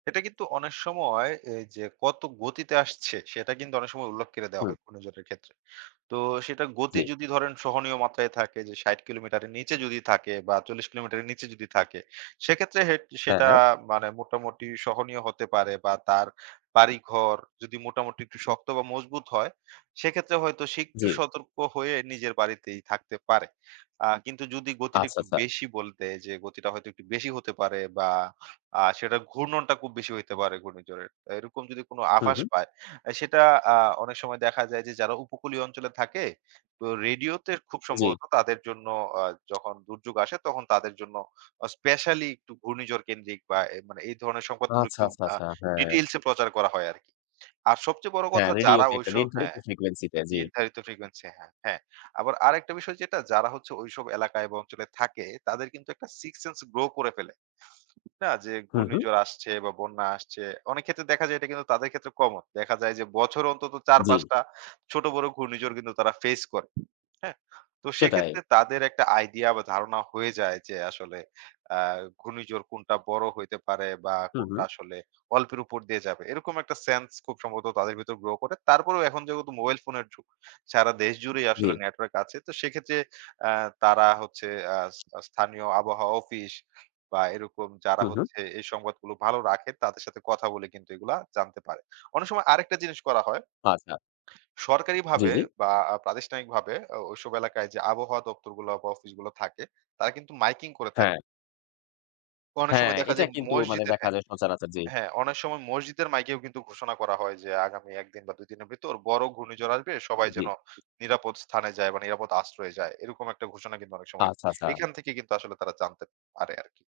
এটা কিন্তু অনেক সময় এইযে কত গতিতে আসছে সেটা কিন্তু অনেক সময় উল্লেখ করে দেওয়া হুম। হয় অন্যজনের ক্ষেত্রে। তো সেটার গতি জ্বী। যদি ধরেন সহনীয় মাত্রায় থাকে যে ৬০ কিলোমিটারের নিচে যদি থাকে বা, ৪০ কিলোমিটারের নিচে যদি থাকে। সেক্ষেত্রে হে হ্যাঁ, সেটা হ্যাঁ। মানে মোটামুটি সহনীয় হতে পারে। বা, তার বাড়িঘর যদি মোটামুটি একটু শক্ত বা, মজবুত হয়, সেক্ষেত্রে হয়তো সে একটু জ্বী। সতর্ক হয়ে নিজের বাড়িতেই থাকতে পারে। আ কিন্তু যদি গতিটা আচ্ছা, একটু আচ্ছা। বেশি বলতে, যে গতিটা হয়তো একটু বেশি হতে পারে বা, আ সেটার ঘূর্ণনটা খুব বেশি হইতে পারে ঘূর্ণিঝড়ের। আ এরকম যদি কোনো হু, আভাস হু। পায়, সেটা আ অনেক সময় দেখা যায়, যে যারা উপকূলীয় অঞ্চলে থাকে তো রেডিওতে খুব জ্বী। সম্ভবত তাদের জন্য আ যখন দুর্যোগ আসে, তখন তাদের জন্য আ স্পেশালী একটু ঘূর্ণিঝড় কেন্দ্রিক বা, এ মানে এই ধরনের সম্পদগুলো আচ্ছা, একটু আচ্ছা, আ আচ্ছা, হ্যাঁ। details এ প্রচার করা হয় আরকি। আর সবচেয়ে বড় হ্যাঁ, কথা, যারা রেডিওতে একটা ওইসো নির্ধারিত হ্যাঁ। frequency তে, জ্বী। নির্ধারিত frequency হ্যাঁ, হ্যাঁ। আবার আরেকটা বিষয় যেটা, যারা হচ্ছে ঐসব এলাকায় বা, অঞ্চলে থাকে, তাদের কিন্তু একটা sixth sense grow করে ফেলে। হা যে হু, হু। ঘূর্ণিঝড় আসছে বা, বন্যা আসছে। অনেকক্ষেত্রে দেখা যায় এটা কিন্তু তাদের ক্ষেত্রে কমন। দেখা যায় যে বছরে অন্তত চার, জ্বী। পাঁচ টা ছোট, বড় ঘূর্ণিঝড় কিন্তু তারা ফেস করে। হ্যাঁ? তো সেটায়। সেক্ষেত্রে তাদের একটা আইডিয়া বা, ধারণা হয়ে যায় যে, আসলে আ ঘূর্ণিঝড় কোনটা বড় হইতে পারে বা, হু, কোনটা হু। আসলে অল্পের উপর দিয়ে যাবে। এরকম একটা সেন্স খুব সম্ভবত তাদের ভিতর grow করে। তারপরেও এখন যেহেতু মোবাইল ফোনের যুগ। সারা দেশ জুড়েই আসলে জ্বী। নেটওয়ার্ক আছে। তো সেক্ষেত্রে আ তারা হচ্ছে আ আস স্থানীয় আবহাওয়া অফিস বা, এরকম যারা হু, হু। হচ্ছে এই সংবাদগুলো ভালো রাখে, তাদের সাথে কথা বলে কিন্তু এগুলো জানতে পারে। অনেক সময় আরেকটা জিনিস করা হয়। আচ্ছা। জ্বী, সরকারিভাবে জ্বী। বা, আ প্রাতিষ্ঠানিকভাবে ও ওইসব এলাকায় যে আবহাওয়া দপ্তরগুলো বা, অফিসগুলো থাকে, তারা কিন্তু মাইকিং করে থাকে। হ্যাঁ। তো অনেক হ্যাঁ, সময় দেখা এটা যায় কিন্তু মানে মসজিদের দেখা হ্যাঁ, যায় সচরাচর। জি। হ্যাঁ, অনেক সময় মসজিদের মাইকেও কিন্তু ঘোষণা করা হয় যে আগামী ১ দিন বা, ২ দিনের ভেতর বড় ঘূর্ণিঝড় আসবে, সবাই জ্বী। যেন নিরাপদ স্থানে যায় বা, নিরাপদ আশ্রয়ে যায়। এরকম একটা ঘোষণা কিন্তু অনেক সময় আচ্ছা, আচ্ছা। এখান থেকে কিন্তু আসলে তারা জানতে পারে আরকি।